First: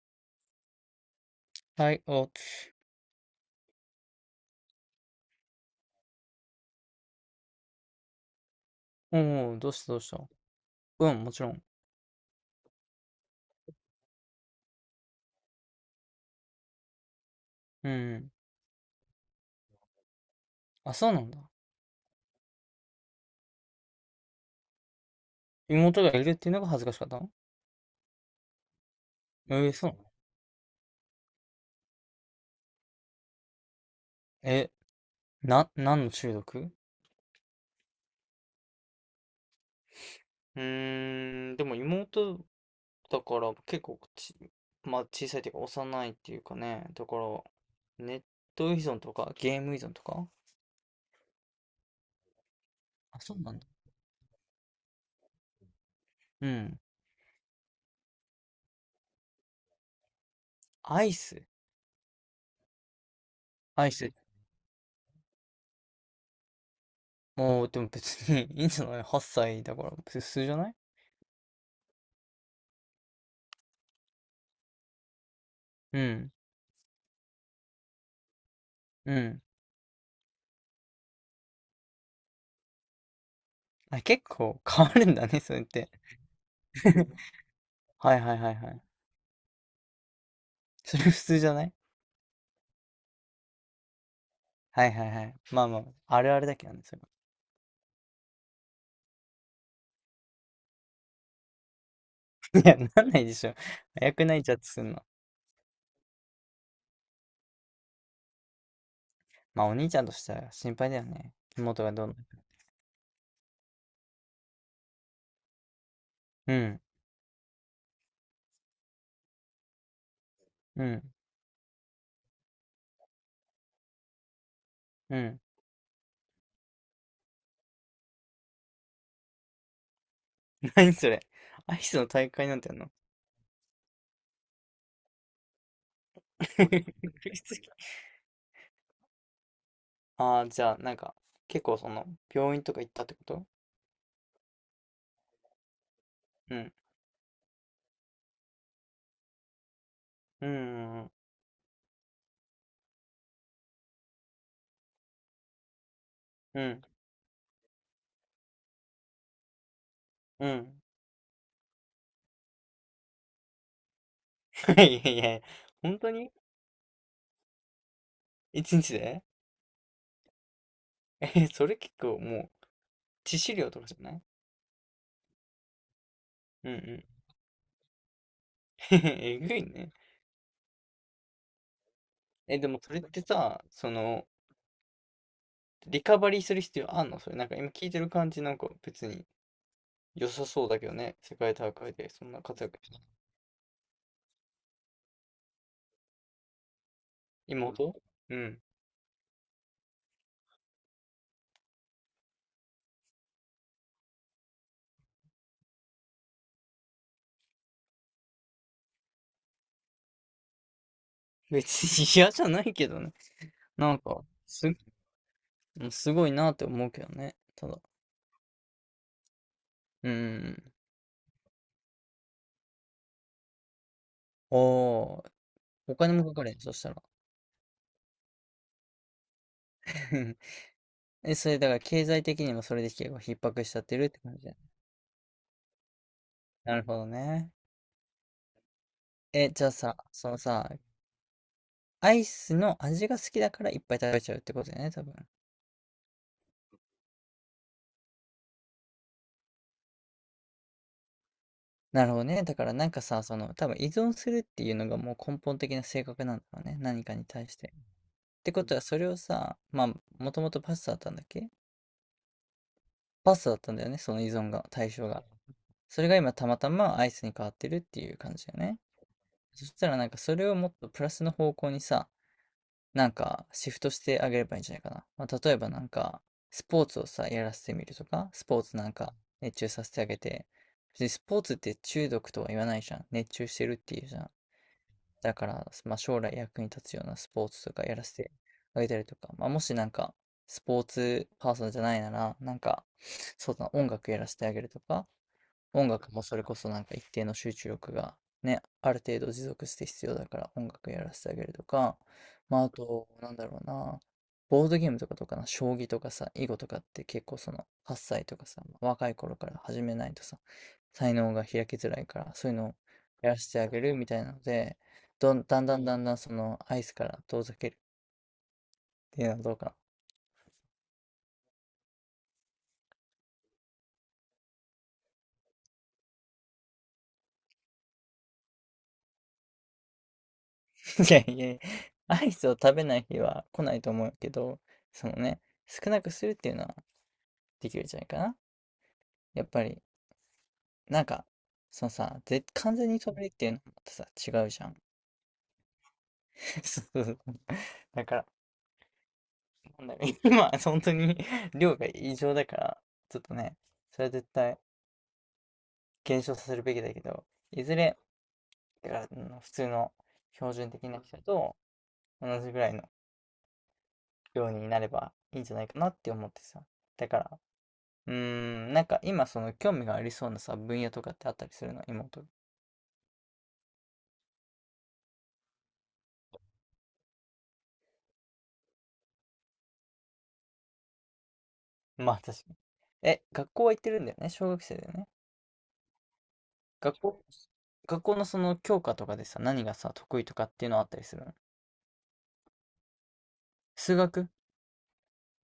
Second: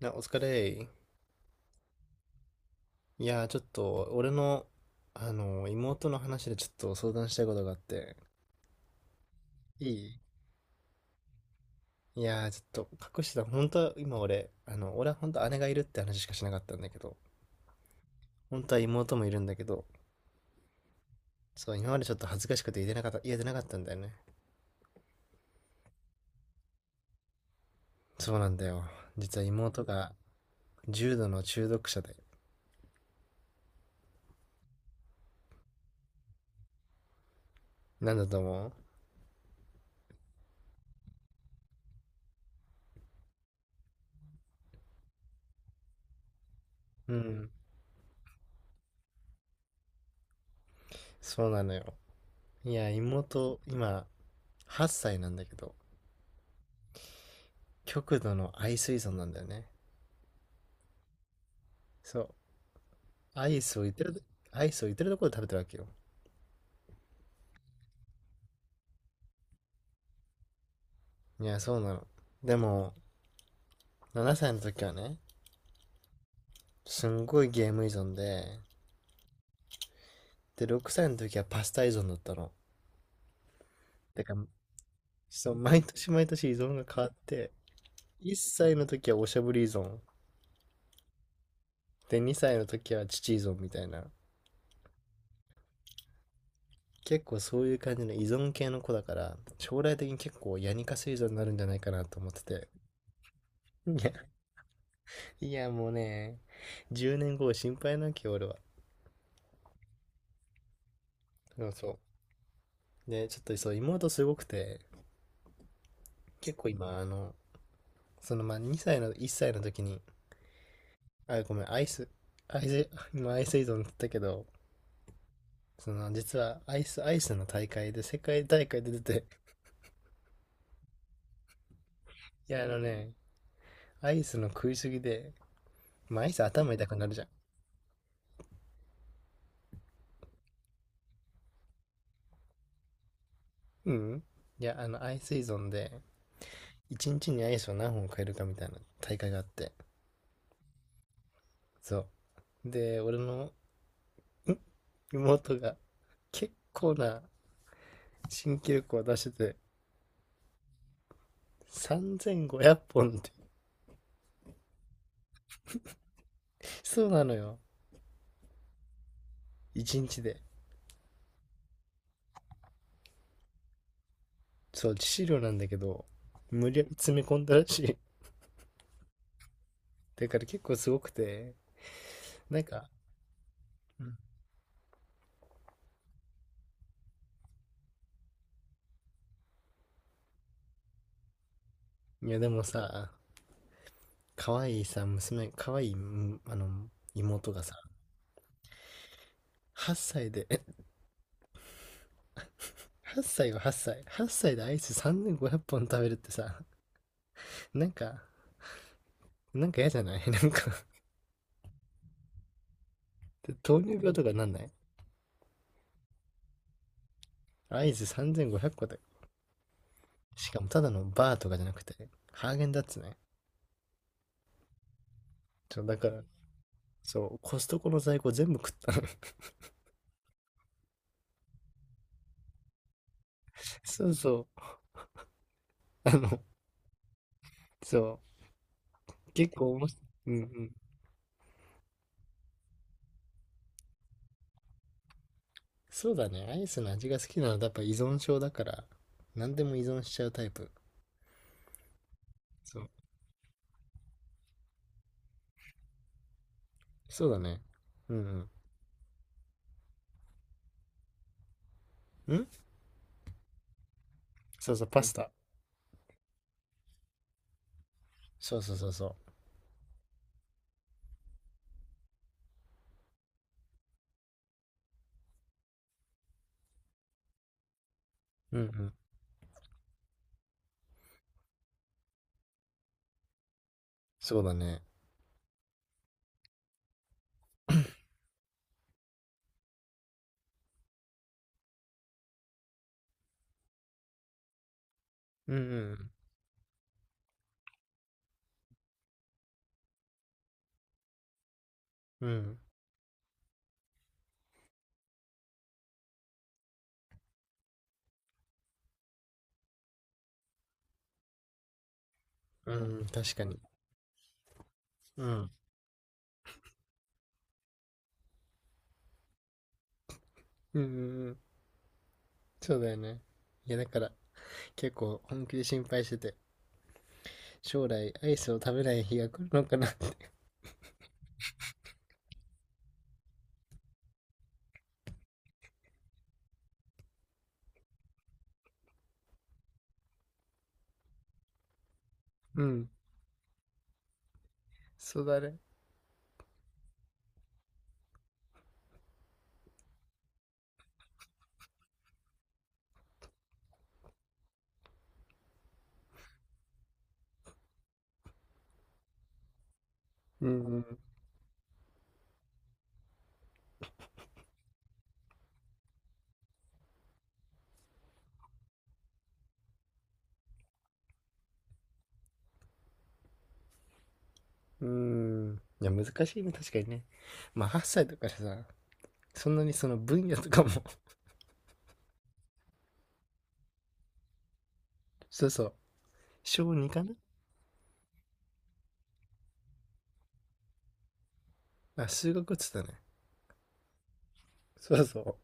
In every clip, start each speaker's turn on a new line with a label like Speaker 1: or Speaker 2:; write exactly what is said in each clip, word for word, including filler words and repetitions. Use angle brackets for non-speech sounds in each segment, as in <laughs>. Speaker 1: な、お疲れ。
Speaker 2: はい、お、
Speaker 1: いやー、ちょっと、俺の、あのー、妹の話でちょっと相談したいことがあって。
Speaker 2: おう、どうし
Speaker 1: い
Speaker 2: たどうし
Speaker 1: い
Speaker 2: た。うん、もちろん。
Speaker 1: いやー、ちょっと、隠してた。本当は、今俺、あの、俺は本当姉がいるって話しかしなかったんだけど、
Speaker 2: うん。
Speaker 1: 本当は妹もいるんだけど、
Speaker 2: あ、そうなんだ。
Speaker 1: そう、今までちょっと恥ずかしくて言えてなかった、言えてなかったんだよね。
Speaker 2: 妹がいるっていうのが恥ずかしかったの？
Speaker 1: そうなんだよ。実は
Speaker 2: えー、
Speaker 1: 妹
Speaker 2: そうなの？
Speaker 1: が、重度の中毒者で。
Speaker 2: え、な、何の中毒？
Speaker 1: なんだと思う？
Speaker 2: うーん、でも妹だから結構ち、まあ小さいっていうか幼いっていうかね、だ
Speaker 1: う
Speaker 2: から
Speaker 1: ん、
Speaker 2: ネット依存とかゲーム依存とか。
Speaker 1: そうなのよ。いや、
Speaker 2: あ、そうなん
Speaker 1: 妹、
Speaker 2: だ。
Speaker 1: 今、はっさいなんだけど、
Speaker 2: うん。
Speaker 1: 極度の愛水槽なんだよね。
Speaker 2: アイス。
Speaker 1: そう、アイスを
Speaker 2: ア
Speaker 1: 言
Speaker 2: イ
Speaker 1: って
Speaker 2: ス。
Speaker 1: る、アイスを言ってるところで食べてるわけよ。
Speaker 2: もう、でも別に <laughs> いいんじゃない？ はっさい 歳だから普通じゃない？
Speaker 1: いや、そうなの。でも、ななさいの時はね、
Speaker 2: うん。
Speaker 1: すんごいゲーム依存で、
Speaker 2: うん。
Speaker 1: で、ろくさいの時はパスタ依存だったの。
Speaker 2: あ、
Speaker 1: だ
Speaker 2: 結
Speaker 1: から、
Speaker 2: 構変わるんだね、
Speaker 1: そ
Speaker 2: そ
Speaker 1: う、
Speaker 2: れっ
Speaker 1: 毎
Speaker 2: て。
Speaker 1: 年毎年依存が変わっ
Speaker 2: <laughs>
Speaker 1: て、
Speaker 2: はいは
Speaker 1: 1
Speaker 2: いはいは
Speaker 1: 歳
Speaker 2: い。
Speaker 1: の時はおしゃぶり依存、
Speaker 2: <laughs> それ普通じゃない？
Speaker 1: で、にさいの時は父依存みたいな。
Speaker 2: はいはいはい。まあまあ、あるあるだけどね、それは。
Speaker 1: 結構そういう感じの依存系の子だから、将来的に結構ヤニカス依存になるんじゃないかなと思って
Speaker 2: <laughs> い
Speaker 1: て。
Speaker 2: や、なんないでしょ。
Speaker 1: いや、
Speaker 2: 早く泣いちゃってすんの？
Speaker 1: いやもうね、じゅうねんご心配なきゃ俺は。
Speaker 2: まあ、お兄ちゃんとしては心配だよね。
Speaker 1: でも
Speaker 2: 妹
Speaker 1: そ
Speaker 2: が
Speaker 1: う。
Speaker 2: どうな。
Speaker 1: で、ちょっとそう、妹すごくて、結構今、あの、そのまあにさいの、いっさいの時に、
Speaker 2: うん、うん、
Speaker 1: あ、ごめん、アイス、アイス、<laughs> 今アイス依存って言ったけど、
Speaker 2: うん。
Speaker 1: その実はアイス、アイスの大会で、世界大会で出て、
Speaker 2: <laughs> 何それ。アイスの大会
Speaker 1: い
Speaker 2: なん
Speaker 1: や、あ
Speaker 2: てや
Speaker 1: の
Speaker 2: んの？
Speaker 1: ね、アイスの食いすぎで、まあアイス頭痛くなるじゃん。
Speaker 2: <laughs> ああー、じゃあ、なんか、結構その、病院とか行ったってこと？
Speaker 1: うん。いや、あの、アイス依存で、
Speaker 2: うん、
Speaker 1: いちにちにアイスを何本買えるかみたいな大会があって、
Speaker 2: うん、うん、
Speaker 1: そう。で、俺の、ん妹が、結
Speaker 2: うん。
Speaker 1: 構な新記録を出してて、
Speaker 2: うん。
Speaker 1: さんぜんごひゃっぽんって
Speaker 2: <laughs> いやいやいや、本当に
Speaker 1: <laughs>。そうなのよ。
Speaker 2: 一日で。
Speaker 1: いちにちで。
Speaker 2: <laughs> え、それ結構もう、致死量とかじゃない？
Speaker 1: そう、致死量なんだけど、無
Speaker 2: うん
Speaker 1: 理
Speaker 2: う
Speaker 1: やり
Speaker 2: ん。
Speaker 1: 詰め込んだらしい。
Speaker 2: <laughs> えぐいね。
Speaker 1: だから結構すごくて、
Speaker 2: え、
Speaker 1: なん
Speaker 2: でも
Speaker 1: か、
Speaker 2: それってさ、そ
Speaker 1: うん、
Speaker 2: の、リカバリーする必要あんの？それ、なんか今聞いてる感じなんか別に良さそうだけどね。世界大会でそ
Speaker 1: い
Speaker 2: ん
Speaker 1: や
Speaker 2: な
Speaker 1: でも
Speaker 2: 活躍して。
Speaker 1: さ、可愛いさ、娘、可愛い、うんあの、妹が
Speaker 2: 妹。
Speaker 1: さ、
Speaker 2: うん。
Speaker 1: はっさいで、<laughs> はっさいよ、はっさい。はっさいでアイスさんぜんごひゃっぽん食べるってさ、なんか、なんか嫌じゃない？ <laughs> なんか、
Speaker 2: 別に嫌じゃないけどね。
Speaker 1: 糖
Speaker 2: な
Speaker 1: 尿
Speaker 2: ん
Speaker 1: 病と
Speaker 2: か、
Speaker 1: かなんな
Speaker 2: す、
Speaker 1: い？
Speaker 2: すごいなって思うけどね。ただ。
Speaker 1: アイスさんぜんごひゃっこで。
Speaker 2: う
Speaker 1: しか
Speaker 2: ん。
Speaker 1: もただのバーとかじゃなくて、ハーゲンダッツね。っ
Speaker 2: おー。
Speaker 1: と
Speaker 2: お
Speaker 1: だか
Speaker 2: 金
Speaker 1: ら、
Speaker 2: もかかるよ、そしたら。
Speaker 1: そう、コストコの在庫全部食ったの。
Speaker 2: <laughs> え、それだから経済的にもそれで結構逼迫しちゃっ
Speaker 1: <laughs>
Speaker 2: てる
Speaker 1: そ
Speaker 2: っ
Speaker 1: う
Speaker 2: て感じ
Speaker 1: そ
Speaker 2: だよね。
Speaker 1: う。あの、
Speaker 2: なるほどね。
Speaker 1: そう。
Speaker 2: え、
Speaker 1: 結
Speaker 2: じゃあ
Speaker 1: 構面
Speaker 2: さ、
Speaker 1: 白い。う
Speaker 2: その
Speaker 1: んう
Speaker 2: さ、
Speaker 1: ん。
Speaker 2: アイスの味が好きだからいっぱい食べちゃうってことだよね、多分。
Speaker 1: そうだね。アイスの味が好きなのはやっぱ依存症だから、何でも依存しちゃうタイプ。
Speaker 2: なるほどね。だから
Speaker 1: そ
Speaker 2: な
Speaker 1: う。
Speaker 2: んかさ、その、多分依存するっていうのがもう根本的な性格なんだろうね。何かに
Speaker 1: そうだ
Speaker 2: 対し
Speaker 1: ね。
Speaker 2: て。
Speaker 1: う
Speaker 2: っ
Speaker 1: ん
Speaker 2: てことは、それをさ、まあ、もともとパスタだったんだっけ？
Speaker 1: うん。ん
Speaker 2: パスタだったんだよね、その依存が、
Speaker 1: そうそう、
Speaker 2: 対
Speaker 1: パ
Speaker 2: 象
Speaker 1: ス
Speaker 2: が。
Speaker 1: タ。
Speaker 2: それが今たまたまアイスに変わってるっていう感じだ
Speaker 1: そ
Speaker 2: よ
Speaker 1: うそう
Speaker 2: ね。
Speaker 1: そうそ
Speaker 2: そしたらなんかそれをもっとプラスの方向にさ、なんかシフトしてあげればいいんじゃないかな。まあ、例えばなんか、スポーツをさ、やらせてみるとか、ス
Speaker 1: う。う
Speaker 2: ポ
Speaker 1: ん
Speaker 2: ー
Speaker 1: う
Speaker 2: ツな
Speaker 1: ん。
Speaker 2: んか熱中させてあげて、別にスポーツって中毒とは言わないじゃん。熱中してるっていうじゃん。
Speaker 1: そうだね。
Speaker 2: だから、まあ、将来役に立つようなスポーツとかやらせてあげたりとか、まあ、もしなんか、スポーツパーソンじゃないなら、なんか、そうだな、音楽やらせてあげるとか、
Speaker 1: うんう
Speaker 2: 音
Speaker 1: ん。
Speaker 2: 楽もそれこそなんか一定の集中力がね、ある程度持続して必要だから音楽やらせてあげるとか、
Speaker 1: うん。
Speaker 2: まああと、なんだろうな、ボードゲームとかとかな、将棋とかさ、囲碁とかって結構そのはっさいとかさ、若い頃から始めないとさ、才能が開きづらいから、そういうの
Speaker 1: う
Speaker 2: を
Speaker 1: ん、
Speaker 2: や
Speaker 1: 確
Speaker 2: ら
Speaker 1: か
Speaker 2: せ
Speaker 1: に。
Speaker 2: てあげるみたいなので、
Speaker 1: う
Speaker 2: どん、
Speaker 1: ん。
Speaker 2: だんだんだんだんそのアイスから遠ざけるっていうのはどうかな。
Speaker 1: うんうんうん。そうだよね。いや、だから、結構本気で心配してて、将来アイスを食べない日が来るのかなって。
Speaker 2: <laughs> いやいやいや、アイスを食べない日は来ないと思うけど、そのね、少なくするっていうのはできるんじゃないかな。やっぱり、なんか、そのさ、ぜ、
Speaker 1: う
Speaker 2: 完
Speaker 1: ん。
Speaker 2: 全に飛べるっていうのもまたさ、違うじゃん。
Speaker 1: そうだね。
Speaker 2: <laughs> そうそうそう。だから、なんだろう、<laughs> 今、本当に <laughs> 量が異常だから、ちょっとね、それは絶対減少させるべきだけど、いずれ、だから、うん、普通の
Speaker 1: う
Speaker 2: 標準
Speaker 1: ん、
Speaker 2: 的な人と同じぐらいの量になればいいんじゃないかなって思ってさ。だから、うーん、なんか今その興味がありそうなさ、分野とかってあったりするの、妹が。
Speaker 1: うん、うん。いや、難しいね、確かにね。まあ、はっさいだからさ、そんなにその分野とかも。
Speaker 2: まあ確かに。え、学校は行ってるんだよね。小学生だよね。
Speaker 1: <laughs> そうそう、小に
Speaker 2: 学
Speaker 1: かな。
Speaker 2: 校、学校のその教科とかでさ、何がさ、得意とかっていうのあったりするの？
Speaker 1: あ、数学っつったね。
Speaker 2: 数学？
Speaker 1: そうそ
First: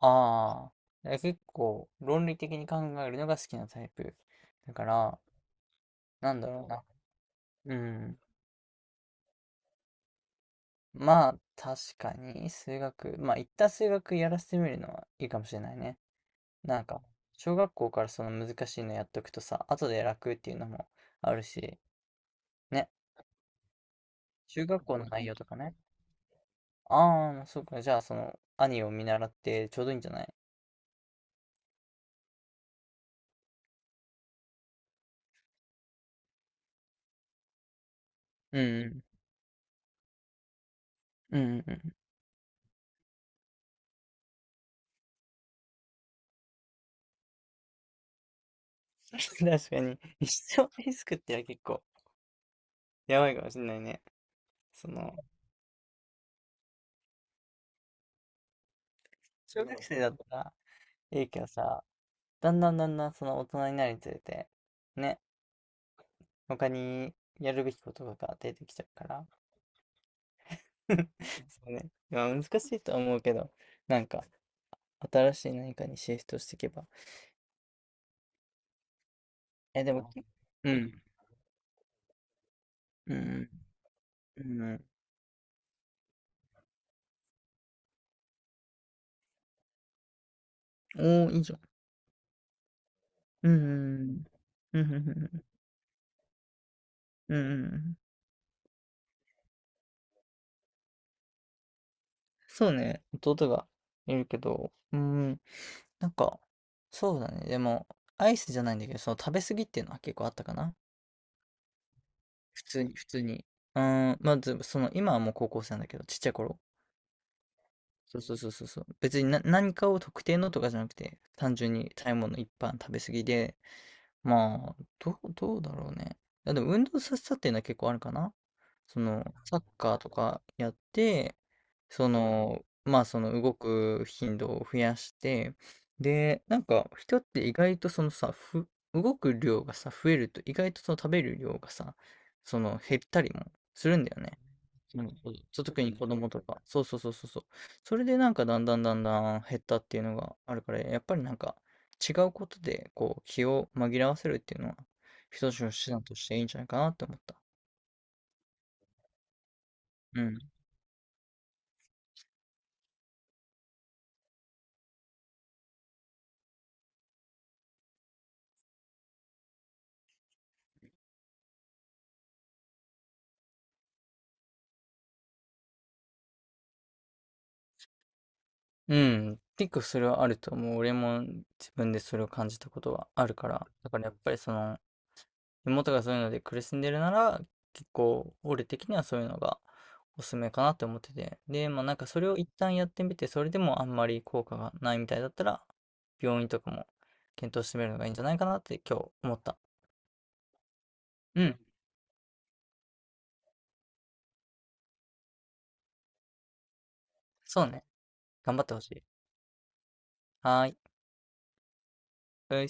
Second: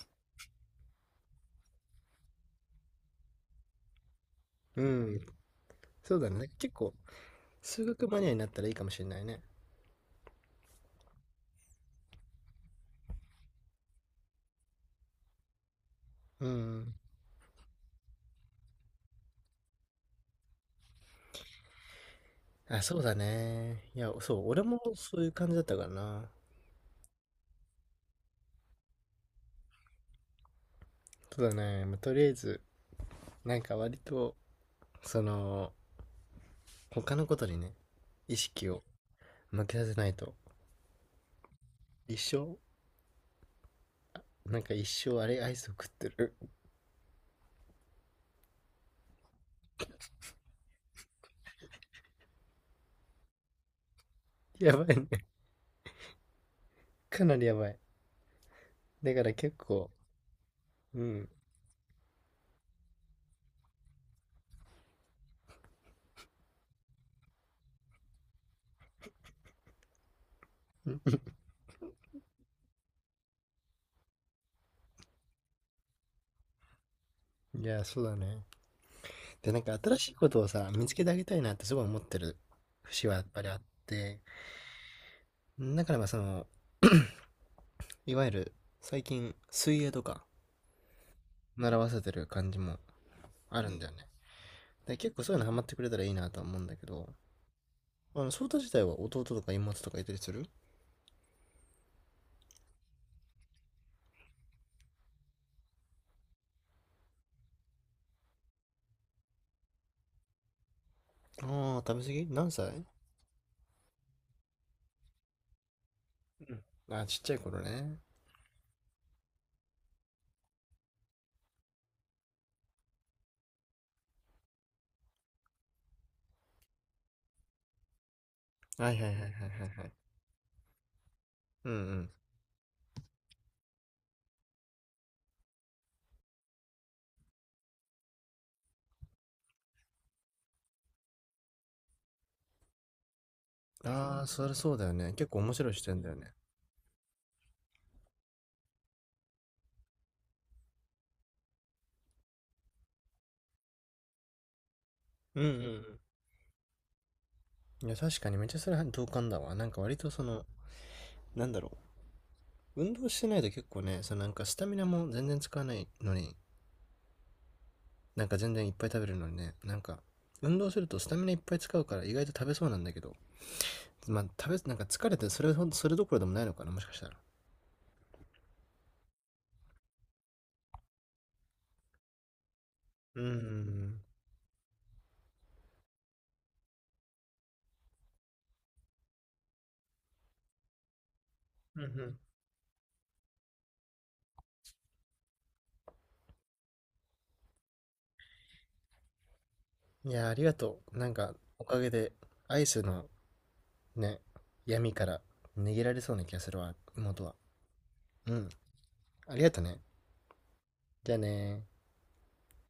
Speaker 2: ああー。え、結構、論理的に考えるのが好きなタイプ？だ
Speaker 1: う。
Speaker 2: か
Speaker 1: う
Speaker 2: ら、
Speaker 1: ん、そうだ
Speaker 2: なんだ
Speaker 1: ね。
Speaker 2: ろう
Speaker 1: 結
Speaker 2: な。
Speaker 1: 構、
Speaker 2: う
Speaker 1: 数学
Speaker 2: ん。
Speaker 1: マニアになったらいいかもしれないね。
Speaker 2: まあ、確かに、数学。まあ、一旦数学やらせてみるのはいいかもしれないね。
Speaker 1: う
Speaker 2: なん
Speaker 1: ん。
Speaker 2: か、小学校からその難しいのやっとくとさ、後で楽っていうのもあるし、
Speaker 1: あ、
Speaker 2: ね。
Speaker 1: そうだね。いや、そう、俺
Speaker 2: 中
Speaker 1: も
Speaker 2: 学校の
Speaker 1: そう
Speaker 2: 内
Speaker 1: いう
Speaker 2: 容と
Speaker 1: 感じ
Speaker 2: か
Speaker 1: だっ
Speaker 2: ね。
Speaker 1: たからな。
Speaker 2: ああ、そうか。じゃあ、その、兄を見習ってちょうどいいんじゃない？
Speaker 1: そうだね。まあ、とりあえず、なんか割と、その、他のことにね、意
Speaker 2: う
Speaker 1: 識を
Speaker 2: んうん。
Speaker 1: 向けさせないと、
Speaker 2: うんうんうん。
Speaker 1: 一生、なんか一生あれアイスを食ってる。
Speaker 2: <laughs> 確かに。一生リスクってのは結構やばいかもしんないね。
Speaker 1: やば
Speaker 2: そ
Speaker 1: い
Speaker 2: の、
Speaker 1: ね。かなりやばい。だから結
Speaker 2: 小学
Speaker 1: 構、
Speaker 2: 生だったら
Speaker 1: う
Speaker 2: い
Speaker 1: ん。
Speaker 2: いけどさ、だんだんだんだんその大人になるにつれて、ね、他にやるべきことが出てきちゃうから。
Speaker 1: う
Speaker 2: <laughs>
Speaker 1: ん、
Speaker 2: そうね。まあ難しいとは思うけど、なんか、新しい何かにシフトしていけば。
Speaker 1: いや、そうだね。で、なんか
Speaker 2: え、で
Speaker 1: 新し
Speaker 2: も、
Speaker 1: いことをさ、
Speaker 2: う
Speaker 1: 見つ
Speaker 2: ん。
Speaker 1: けてあげたいなってすごい思ってる節
Speaker 2: う
Speaker 1: はやっぱ
Speaker 2: ん。
Speaker 1: りあって、
Speaker 2: うん。うん。
Speaker 1: だからまあその、いわゆる最近水泳とか
Speaker 2: おー、いいじゃん。
Speaker 1: 習わせてる感じも
Speaker 2: う
Speaker 1: あるんだよね。
Speaker 2: ん。うんうん
Speaker 1: で、
Speaker 2: う
Speaker 1: 結構そういう
Speaker 2: ん。
Speaker 1: のハマってくれたらいいなとは思うんだけど、
Speaker 2: うんうんうん。
Speaker 1: あの、ソータ自体は弟とか妹とかいたりする？
Speaker 2: そうね。弟がいるけど、うん。なんか、そうだね。でも、アイスじゃないんだけど、その食べ過ぎっていうのは結構あったかな。
Speaker 1: ああー、食べ過ぎ何
Speaker 2: 普通
Speaker 1: 歳？
Speaker 2: に、普通に。うん。まず、その、今はもう高校生なんだけど、ちっちゃい
Speaker 1: う
Speaker 2: 頃。
Speaker 1: ん。あー、ちっちゃい頃ね。
Speaker 2: そうそうそうそうそう。別にな、何かを特定のとかじゃなくて、単純に食べ物一般食べ過ぎで、まあ、どう、どうだろうね。いやでも運動させたっていうのは結構あるかな。
Speaker 1: はい
Speaker 2: そ
Speaker 1: はい
Speaker 2: の、
Speaker 1: はいはい
Speaker 2: サッ
Speaker 1: はいはい。
Speaker 2: カーとかやって、
Speaker 1: うんう
Speaker 2: そ
Speaker 1: ん。
Speaker 2: の、まあその動く頻度を増やして、で、なんか人って意外とそのさ、ふ、動く量がさ、増えると意外とその食べる量がさ、その減ったりもするんだ
Speaker 1: あ
Speaker 2: よ
Speaker 1: あ、
Speaker 2: ね。
Speaker 1: それそうだよ
Speaker 2: うん。
Speaker 1: ね。結
Speaker 2: そ
Speaker 1: 構面
Speaker 2: う、
Speaker 1: 白い視
Speaker 2: 特に
Speaker 1: 点
Speaker 2: 子
Speaker 1: だよ
Speaker 2: 供
Speaker 1: ね。
Speaker 2: とか。そうそうそうそうそう。それでなんかだんだんだんだん減ったっていうのがあるから、やっぱりなんか違うことでこう気を紛らわせるっていうのは
Speaker 1: うんう
Speaker 2: 一つの手
Speaker 1: ん
Speaker 2: 段としていいんじゃないかなって思った。
Speaker 1: うん。いや、確かにめっちゃそれは同感だわ。なんか割と
Speaker 2: う
Speaker 1: そ
Speaker 2: ん。
Speaker 1: の、なんだろう、運動してないと結構ね、そのなんかスタミナも全然使わないのに、なんか全然いっぱい食べるのにね、なんか、運動するとスタミナいっぱい使うから意外と食べそうなんだけど、まあ食べ、なんか疲れてそれほど、それどころでもないのかな、もしかしたら。
Speaker 2: うん。結構それはあると思う。俺も自分でそれを感じたことは
Speaker 1: うん
Speaker 2: あ
Speaker 1: う
Speaker 2: るから。だか
Speaker 1: ん
Speaker 2: らやっぱりその、妹がそういうので苦しんでるなら、結構、俺的にはそういうのがおすすめかなって思ってて。で、
Speaker 1: う
Speaker 2: まあ
Speaker 1: ん。う
Speaker 2: なんか
Speaker 1: ん
Speaker 2: それを一旦やってみて、それでもあんまり効果がないみたいだったら、病院とかも検討してみるのがいいんじゃないかなって今日思った。
Speaker 1: うん。いや、ありがとう。なんか、
Speaker 2: うん、
Speaker 1: おかげで、アイスのね、闇から逃げられそうな気がするわ、妹は。
Speaker 2: そうね。
Speaker 1: うん。
Speaker 2: 頑張ってほしい。
Speaker 1: ありがとね。
Speaker 2: はーい。
Speaker 1: じゃあねー。
Speaker 2: うい。